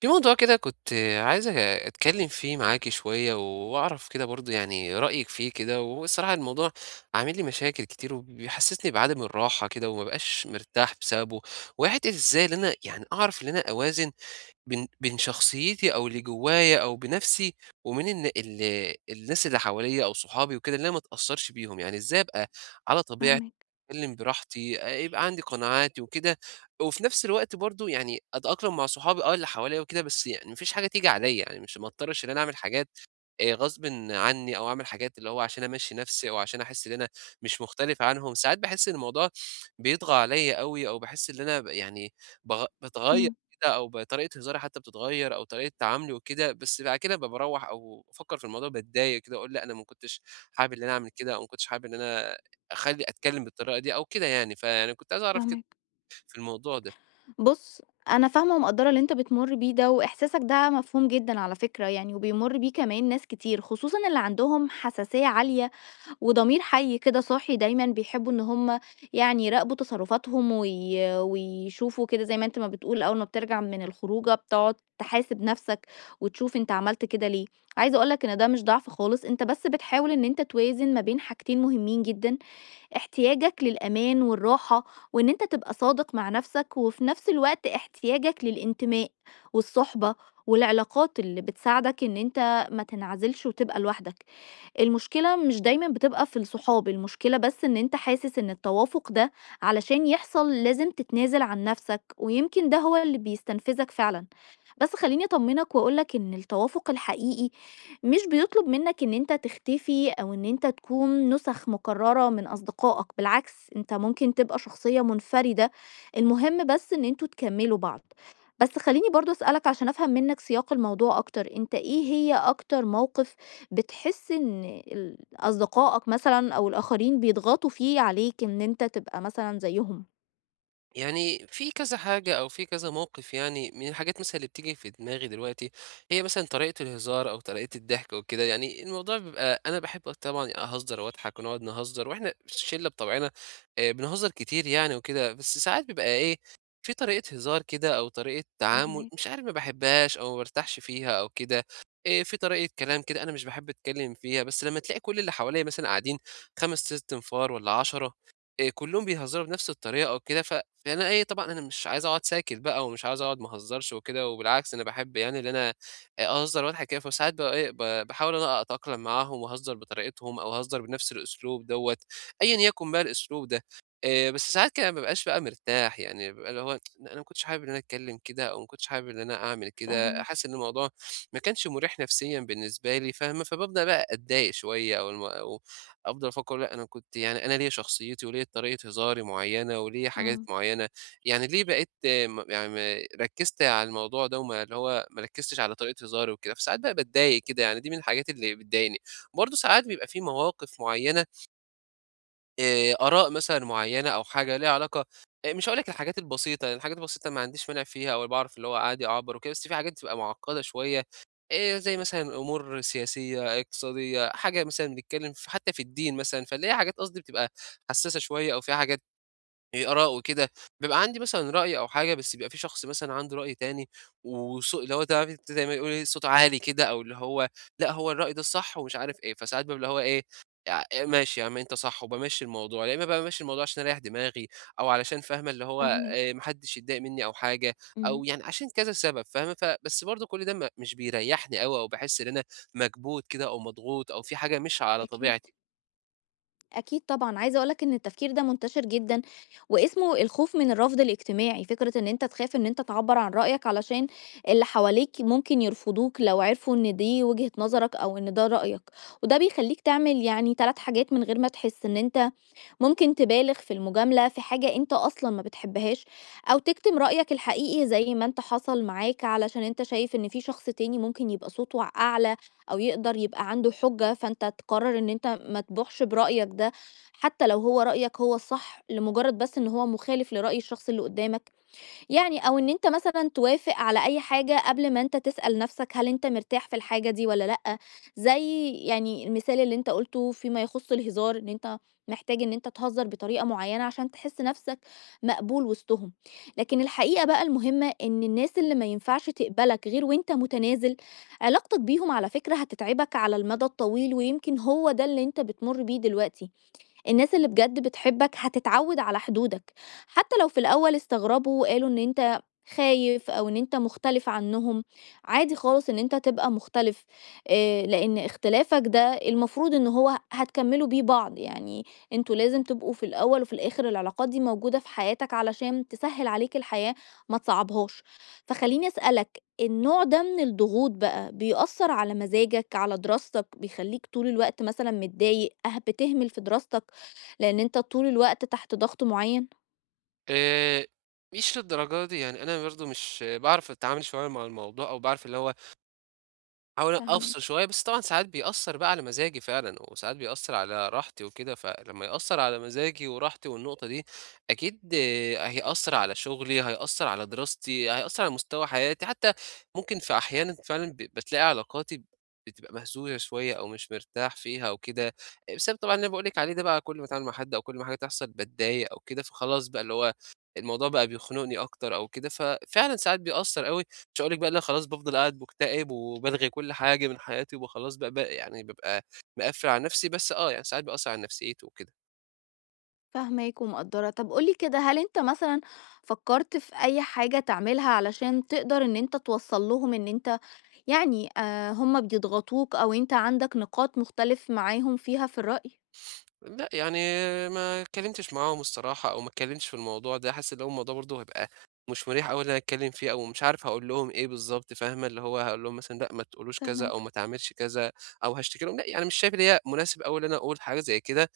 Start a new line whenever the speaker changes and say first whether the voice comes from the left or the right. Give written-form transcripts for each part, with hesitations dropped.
right: في موضوع كده كنت عايز أتكلم فيه معاكِ شوية، وأعرف كده برضه يعني رأيِك فيه كده، والصراحة الموضوع عامل لي مشاكل كتير، وبيحسسني بعدم الراحة كده، وما بابقاش مرتاح بسببه. وهي حتة إزاي إن أنا يعني أعرف إن أنا أوازن بين شخصيتي أو اللي جوايا أو بنَفْسي، وبين إن الناس اللي حواليّا أو صحابي وكده، إن أنا ما أتأثّرش بيهم، يعني إزاي أبقى على طبيعتي،
left: فاهماك،
right: أتكلّم براحتي، يبقى عندي قناعاتي وكده، وفي نَفْس الوقت برضه يعني أتأقلم مع صحابي اللي حواليّا وكده، بس يعني ما فيش حاجة تيجي عليّا، يعني مش ما اضطرش إن أنا أعمل حاجات غصبٍ عنّي، أو أعمل حاجات اللي هو عشان أمشّي نَفْسي، أو عشان أحس إن أنا مش مختلف عنهم. ساعات باحس إن الموضوع بيطغى عليّا أوي، أو باحس إن أنا يعني باتغيّر
left: إمم،
right: كده، أو بطريقة هزاري حتى بتتغيّر، أو طريقة تعاملي وكده. بس بعد كده باروّح أو بافكّر في الموضوع باتضايق كده، أقول لأ، أنا ما كنتش حابب إن أنا أعمل كده، أو ما كنتش حابب إن أنا أخلّي أتكلّم بالطريقة دي أو كده يعني، فيعني كنت عايز أعرف كده
left: فاهماك.
right: في الموضوع ده.
left: بُص، أنا فاهمة ومقدّرة اللي أنت بتمُر بيه ده، وإحساسك ده مفهوم جدًا على فكرة يعني، وبيمُر بيه كمان ناس كتير، خصوصًا اللي عندهم حساسية عالية وضمير حي كده صاحي دايمًا، بيحبّوا إن هم يعني يراقبوا تصرفاتهم وي ويشوفوا كده زي ما أنت ما بتقول أول ما بترجع من الخروجة بتقعد تحاسب نَفْسك وتشوف أنت عملت كده ليه. عايزة أقول لك إن ده مش ضعف خالص، أنت بس بتحاول إن أنت توازن ما بين حاجتين مهمين جدًا، احتياجك للأمان والراحة وإن أنت تبقى صادق مع نفسك، وفي نفس الوقت احتياجك للانتماء والصحبة والعلاقات اللي بتساعدك إن أنت ما تنعزلش وتبقى لوحدك. المشكلة مش دايما بتبقى في الصحاب، المشكلة بس إن أنت حاسس إن التوافق ده علشان يحصل لازم تتنازل عن نفسك، ويمكن ده هو اللي بيستنفذك فعلا. بس خلّيني أطمّنك وأقول لك إن التوافُق الحقيقي مش بيطلب منّك إن أنت تختفي أو إن أنت تكون نُسَخ مكرّرة من أصدقائك، بالعكس أنت ممكن تبقى شخصية منفردة، المهم بس إن أنتم تكمّلوا بعض. بس خلّيني برضه أسألك عشان أفهم منّك سياق الموضوع أكتر، أنت إيه هي أكتر موقِف بتحس إن أصدقائك مثلًا أو الآخرين بيضغطوا فيه عليك إن أنت تبقى مثلًا زيّهم؟
right: يعني في كذا حاجة، أو في كذا موقف يعني من الحاجات مثلًا اللي بتيجي في دماغي دلوقتي، هي مثلًا طريقة الهزار أو طريقة الضحك وكده. يعني الموضوع بيبقى أنا باحب طبعًا أهزر وأضحك ونقعد نهزر، وإحنا الشلة بطبعنا بنهزر كتير يعني وكده. بس ساعات بيبقى إيه، في طريقة هزار كده، أو طريقة تعامل مش
left: فاهماك،
right: عارف ما باحبهاش، أو ما بارتاحش فيها أو كده. في طريقة كلام كده أنا مش باحب أتكلم فيها، بس لمّا تلاقي كل اللي حواليّا مثلًا قاعدين 5، 6 أنفار والّا 10 كلّهم بيهزروا بنفس الطريقة وكده. ف يعني أنا إيه، طبعًا أنا مش عايز أقعد ساكت بقى، ومش عاوز أقعد ما أهزرش وكده، وبالعكس أنا باحب يعني إن أنا أهزر وأضحك كده. فساعات بقى إيه، باحاول إن أنا أتأقلم معاهم وأهزر بطريقتهم، أو أهزر بنفس الأسلوب دوّة، أيًا يكن بقى الأسلوب ده. بس ساعات كده ما بابقاش بقى مرتاح، يعني بابقى اللي هو أنا ما كنتش حابب إن أنا أتكلم كده، أو ما كنتش حابب إن أنا أعمل كده،
left: فاهماك،
right: حاسس إن الموضوع ما كانش مُريح نفسيًا بالنسبة لي، فاهمة؟ فبابدأ بقى أتضايق شوية، أو أفضل أفكّر لأ أنا كنت يعني أنا ليّا شخصيتي، وليّا طريقة هزاري معيّنة، وليّا حاجات
left: إمم،
right: معيّنة، يعني ليه بقيت آه، م يعني ركّزت على الموضوع ده، وما اللي هو ما ركّزتش على طريقة هزاري وكده، فساعات بقى باتضايق كده. يعني دي من الحاجات اللي بتضايقني. برضه ساعات بيبقى في مواقف معيّنة، آراء مثلًا معيّنة، أو حاجة ليها علاقة. مش هاقول لك الحاجات البسيطة، لإن الحاجات البسيطة ما عنديش مانع فيها، أو باعرف اللي هو عادي أعبّر وكده. بس في حاجات بتبقى معقّدة شوية، زي مثلًا أمور سياسية، اقتصادية، حاجة مثلًا بنتكلّم حتى في الدين مثلًا، فاللي هي حاجات قصدي بتبقى حسّاسة شوية، أو فيها حاجات، آراء وكده. بيبقى عندي مثلًا رأي أو حاجة، بس بيبقى في شخص مثلًا عنده رأي تاني، اللي هو تعرفي أنتِ زي ما بيقولوا إيه، صوت عالي كده، أو اللي هو لأ، هو الرأي ده الصح، ومش عارف إيه. فساعات بابقى اللي هو إيه، إيه، ماشي يا عم أنت صح، وبامشّي الموضوع، يا إمّا بامشّي الموضوع عشان أريّح دماغي، أو علشان فاهمة اللي هو
left: فاهماك،
right: ما حدّش يتضايق منّي أو حاجة،
left: إمم،
right: أو يعني عشان كذا سبب فاهمة. بس برضه كل ده ما مش بيريّحني أوي، أو باحس إن أنا مكبوت كده، أو مضغوط، أو في حاجة مش على
left: أكيد.
right: طبيعتي.
left: أكيد طبعًا، عايزة أقول لك إن التفكير ده منتشر جدًا، واسمه الخوف من الرفض الاجتماعي، فكرة إن أنت تخاف إن أنت تعبّر عن رأيك علشان اللي حواليك ممكن يرفضوك لو عرفوا إن دي وجهة نظرك أو إن ده رأيك، وده بيخلّيك تعمل يعني 3 حاجات من غير ما تحس، إن أنت ممكن تبالغ في المجاملة في حاجة أنت أصلا ما بتحبهاش، أو تكتم رأيك الحقيقي زي ما أنت حصل معاك علشان أنت شايف إن في شخص تاني ممكن يبقى صوته أعلى أو يقدر يبقى عنده حجة، فأنت تقرر إن أنت ما تبوحش برأيك ده حتى لو هو رأيك هو الصح، لمجرد بس إن هو مخالف لرأي الشخص اللي قدامك، يعني أو إن أنت مثلًا توافق على أي حاجة قبل ما أنت تسأل نفسك هل أنت مرتاح في الحاجة دي والّا لأ، زي يعني المثال اللي أنت قُلته فيما يخُص الهزار، إن أنت محتاج إن أنت تهزّر بطريقة معيّنة عشان تحس نفسك مقبول وسطهم. لكن الحقيقة بقى المهمة إن الناس اللي ما ينفعش تقبلك غير وأنت متنازل، علاقتك بيهم على فكرة هتتعبك على المدى الطويل، ويمكن هو ده اللي أنت بتمُر بيه دلوقتي. الناس اللي بجد بتحبك هتتعود على حدودك حتى لو في الأول استغربوا وقالوا إن أنت خايف أو إن أنت مختلف عنهم. عادي خالص إن أنت تبقى مختلف، لأن اختلافك ده المفروض إن هو هتكملوا بيه بعض، يعني أنتوا لازم تبقوا في الأول وفي الآخر. العلاقات دي موجودة في حياتك علشان تسهل عليك الحياة، ما تصعبهاش. فخليني أسألك، النوع ده من الضغوط بقى بيأثر على مزاجك، على دراستك، بيخليك طول الوقت مثلا متضايق، بتهمل في دراستك لأن أنت طول الوقت تحت ضغط معيّن؟
right: آآ، مش للدرجة دي، يعني أنا برضه مش باعرف أتعامل شوية مع الموضوع، أو باعرف اللي هو أحاول أفصل
left: فاهماك،
right: شوية، بس طبعًا ساعات بيأثّر بقى على مزاجي فعلًا، وساعات بيأثّر على راحتي وكده، فلمّا يأثّر على مزاجي وراحتي والنقطة دي، أكيد آه، هيأثّر على شغلي، هيأثّر على دراستي، هيأثّر على مستوى حياتي، حتى ممكن في أحيانًا فعلًا بتلاقي علاقاتي بتبقى مهزوزة شوية، أو مش مرتاح فيها أو كده، بسبب طبعًا اللي أنا باقول لِك عليه ده بقى. كل ما أتعامل مع حد، أو كل ما حاجة تحصل باتضايق أو كده، فخلاص بقى اللي هو الموضوع بقى بيخنقني أكتر أو كده. ففعلًا ساعات بيأثّر أوي، مش هاقول لِك بقى اللي أنا خلاص بافضل قاعد مكتئب، وبالغي كل حاجة من حياتي، وبابقى خلاص بقى يعني بابقى مقفّل على نفسي، بس آه، يعني ساعات بيأثّر على نفسيتي وكده.
left: فاهماك ومقدّرة. طب قُل لي كده، هل أنت مثلًا فكّرت في أي حاجة تعملها علشان تقدر إن أنت توصّل لهم إن أنت يعني هم بيضغطوك أو أنت عندك نقاط مختلف معاهم فيها في الرأي؟
right: لأ، يعني ما اتكلّمتش معاهم الصراحة، أو ما اتكلّمتش في الموضوع ده، حاسس اللي هو الموضوع برضه هيبقى مش مُريح أوي إن أنا أتكلّم فيه، أو مش عارف هاقول لهم إيه بالضبط فاهمة. اللي هو هاقول لهم مثلًا لأ ما تقولوش كذا، أو
left: فاهماك،
right: ما تعملش كذا، أو هاشتكي لهم، لأ، يعني مش شايف إن هي مناسب أوي إن أنا أقول حاجة زي كده.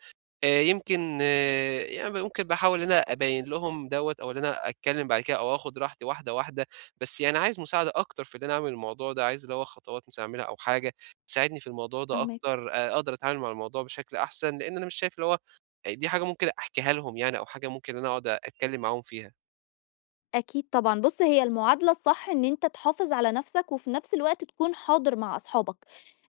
right: يمكن يعني ممكن باحاول إن أنا أبيّن لهم دوّة، أو إن أنا أتكلّم بعد كده، أو آخُد راحتي واحدة، واحدة، بس يعني عايز مساعدة أكتر في إن أنا أعمل الموضوع ده، عايز اللي هو خطوات مثلًا أعملها، أو حاجة تساعدني في الموضوع ده
left: فاهماك.
right: أكتر، أقدر أتعامل مع الموضوع بشكل أحسن، لإن أنا مش شايف اللي هو دي حاجة ممكن أحكيها لهم يعني، أو حاجة ممكن إن أنا أقعد أتكلّم معاهم فيها.
left: أكيد طبعًا، بُص هي المعادلة الصح إن أنت تحافظ على نَفْسك، وفي نَفْس الوقت تكون حاضر مع أصحابك،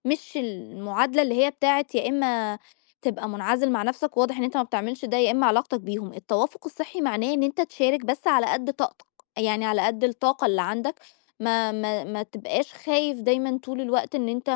left: مش المعادلة اللي هي بتاعة يا إمّا تبقى منعزل مع نَفْسك وواضح إن أنت ما بتعملش ده، يا إمّا علاقتك بيهم. التوافق الصحي معناه إن أنت تشارك بس على قد طاقتك، يعني على قد الطاقة اللي عندك، ما تبقاش خايف دايمًا طول الوقت إن أنت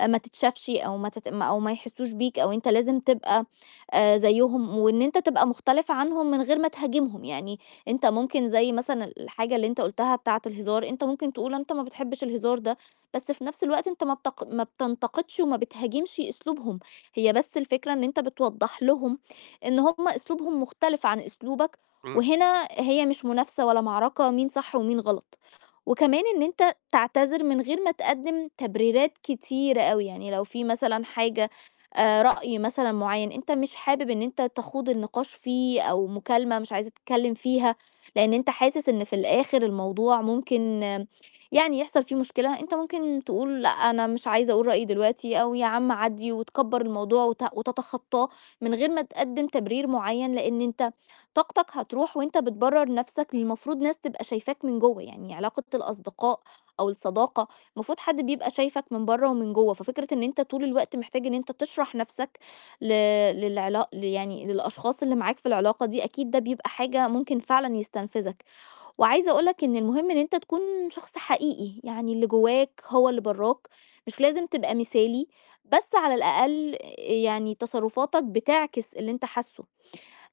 left: ما تتشافش أو ما يحسّوش بيك، أو أنت لازم تبقى زيّهم، وإن أنت تبقى مختلف عنهم من غير ما تهاجمهم، يعني أنت ممكن زي مثلًا الحاجة اللي أنت قُلتها بتاعة الهزار، أنت ممكن تقول أنت ما بتحبش الهزار ده، بس في نفس الوقت أنت ما بتنتقدش وما بتهاجمش أسلوبهم، هي بس الفكرة إن أنت بتوضّح لهم إن هم أسلوبهم مختلف عن أسلوبك،
right: إمم،
left: وهنا هي مش منافسة ولا معركة مين صح ومين غلط، وكمان إن أنت تعتذر من غير ما تقدّم تبريرات كتيرة أوي، يعني لو في مثلًا حاجة رأي مثلًا معيّن أنت مش حابب إن أنت تخوض النقاش فيه أو مكالمة مش عايز تتكلم فيها، لأن أنت حاسس إن في الآخر الموضوع ممكن يعني يحصل فيه مشكلة، أنت ممكن تقول لأ أنا مش عايزة أقول رأيي دلوقتي أو يا عم عدي وتكبر الموضوع وت- وتتخطاه من غير ما تقدم تبرير معين، لأن أنت طاقتك هتروح وأنت بتبرر نفسك. المفروض ناس تبقى شايفاك من جوه، يعني علاقة الأصدقاء أو الصداقة المفروض حد بيبقى شايفك من بره ومن جوه، ففكرة إن أنت طول الوقت محتاج إن أنت تشرح نفسك ل للعلاق يعني للأشخاص اللي معاك في العلاقة دي، أكيد ده بيبقى حاجة ممكن فعلًا يستنفذك. وعايزة أقول لك إن المهم إن أنت تكون شخص حقيقي، يعني اللي جواك هو اللي براك، مش لازم تبقى مثالي، بس على الأقل يعني تصرفاتك بتعكس اللي أنت حاسُّه.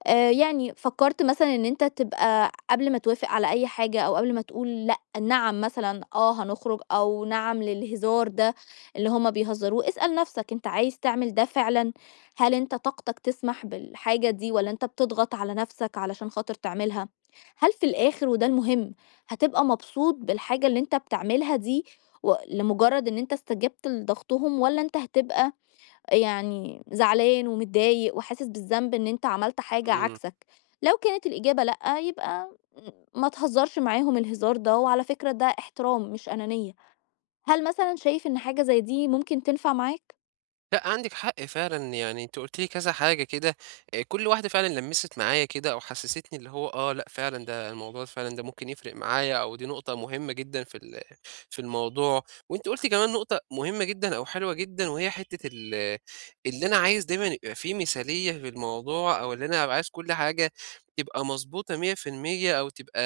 left: يعني فكّرت مثلًا إن أنت تبقى قبل ما توافق على أي حاجة أو قبل ما تقول لأ نعم مثلًا، هنخرج أو نعم للهزار ده اللي هم بيهزروه، اسأل نَفْسك أنت عايز تعمل ده فعلًا؟ هل أنت طاقتك تسمح بالحاجة دي والّا أنت بتضغط على نَفْسك علشان خاطر تعملها؟ هل في الآخر وده المهم، هتبقى مبسوط بالحاجة اللي أنت بتعملها دي و لمجرّد إن أنت استجبت لضغطهم، والّا أنت هتبقى يعني زعلان ومتضايق وحاسس بالذنب إن أنت عملت حاجة
right: إمم.
left: عكسك. لو كانت الإجابة لأ يبقى ما تهزرش معاهم الهزار ده، وعلى فكرة ده احترام مش أنانية. هل مثلا شايف إن حاجة زي دي ممكن تنفع معاك؟
right: لأ، عندِك حق فعلًا، يعني أنتِ قُلتِ لي كذا حاجة كده، كل واحدة فعلًا لمّست معايا كده، أو حسّستني اللي هو لأ فعلًا ده الموضوع، فعلًا ده ممكن يفرق معايا، أو دي نقطة مهمة جدًا في في الموضوع. وأنتِ قُلتِ كمان نقطة مهمة جدًا أو حلوة جدًا، وهي حتّة اللي أنا عايز دايمًا يبقى في مثالية في الموضوع، أو اللي أنا أبقى عايز كل حاجة تبقى مضبوطة 100%، أو تبقى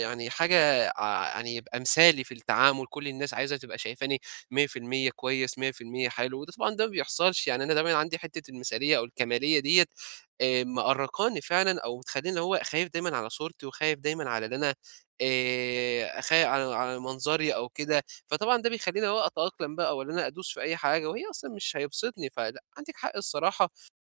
right: يعني حاجة يعني يبقى مثالي في التعامل. كل الناس عايزة تبقى شايفاني 100% كويس، 100% حلو، وده طبعًا ده ما بيحصلش. يعني أنا دايمًا عندي حتة المثالية أو الكمالية ديّة، مأرّقاني فعلًا، أو متخلّيني اللي هو خايف دايمًا على صورتي، وخايف دايمًا على اللي أنا خا على على منظري أو كده، فطبعًا ده بيخلّيني اللي هو أتأقلم بقى، والّا أنا أدوس في أي حاجة وهي أصلًا مش هيبسطني. فلأ، عندِك حق الصراحة،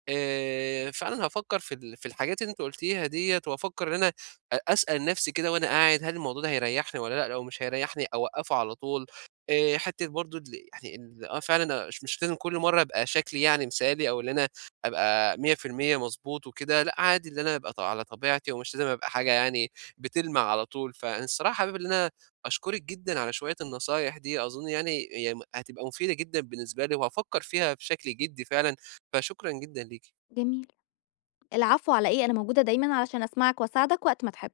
right: فعلًا هافكّر في في الحاجات اللي أنتِ قُلتيها ديّة، وأفكّر إن أنا أسأل نَفْسي كده، وأنا قاعد هل الموضوع ده هيريّحني والّا لأ، لو مش هيريّحني أوقّفه على طول. حتّة برضه يعني ال آه فعلًا مش لازم كل مرّة أبقى شكلي يعني مثالي، أو اللي أنا أبقى 100% مضبوط وكده، لأ عادي اللي أنا أبقى على طبيعتي، ومش لازم أبقى حاجة يعني بتلمع على طول. فأنا الصراحة حابب إن أنا أشكرِك جدًا على شوية النصايح دي، أظن يعني هي هتبقى مفيدة جدًا بالنسبة لي، وهافكّر فيها بشكل جدّي فعلًا، فشكرًا جدًا ليكِ.
left: جميل. العفو، على إيه، أنا موجودة دايما علشان أسمعك وأساعدك وقت ما تحب.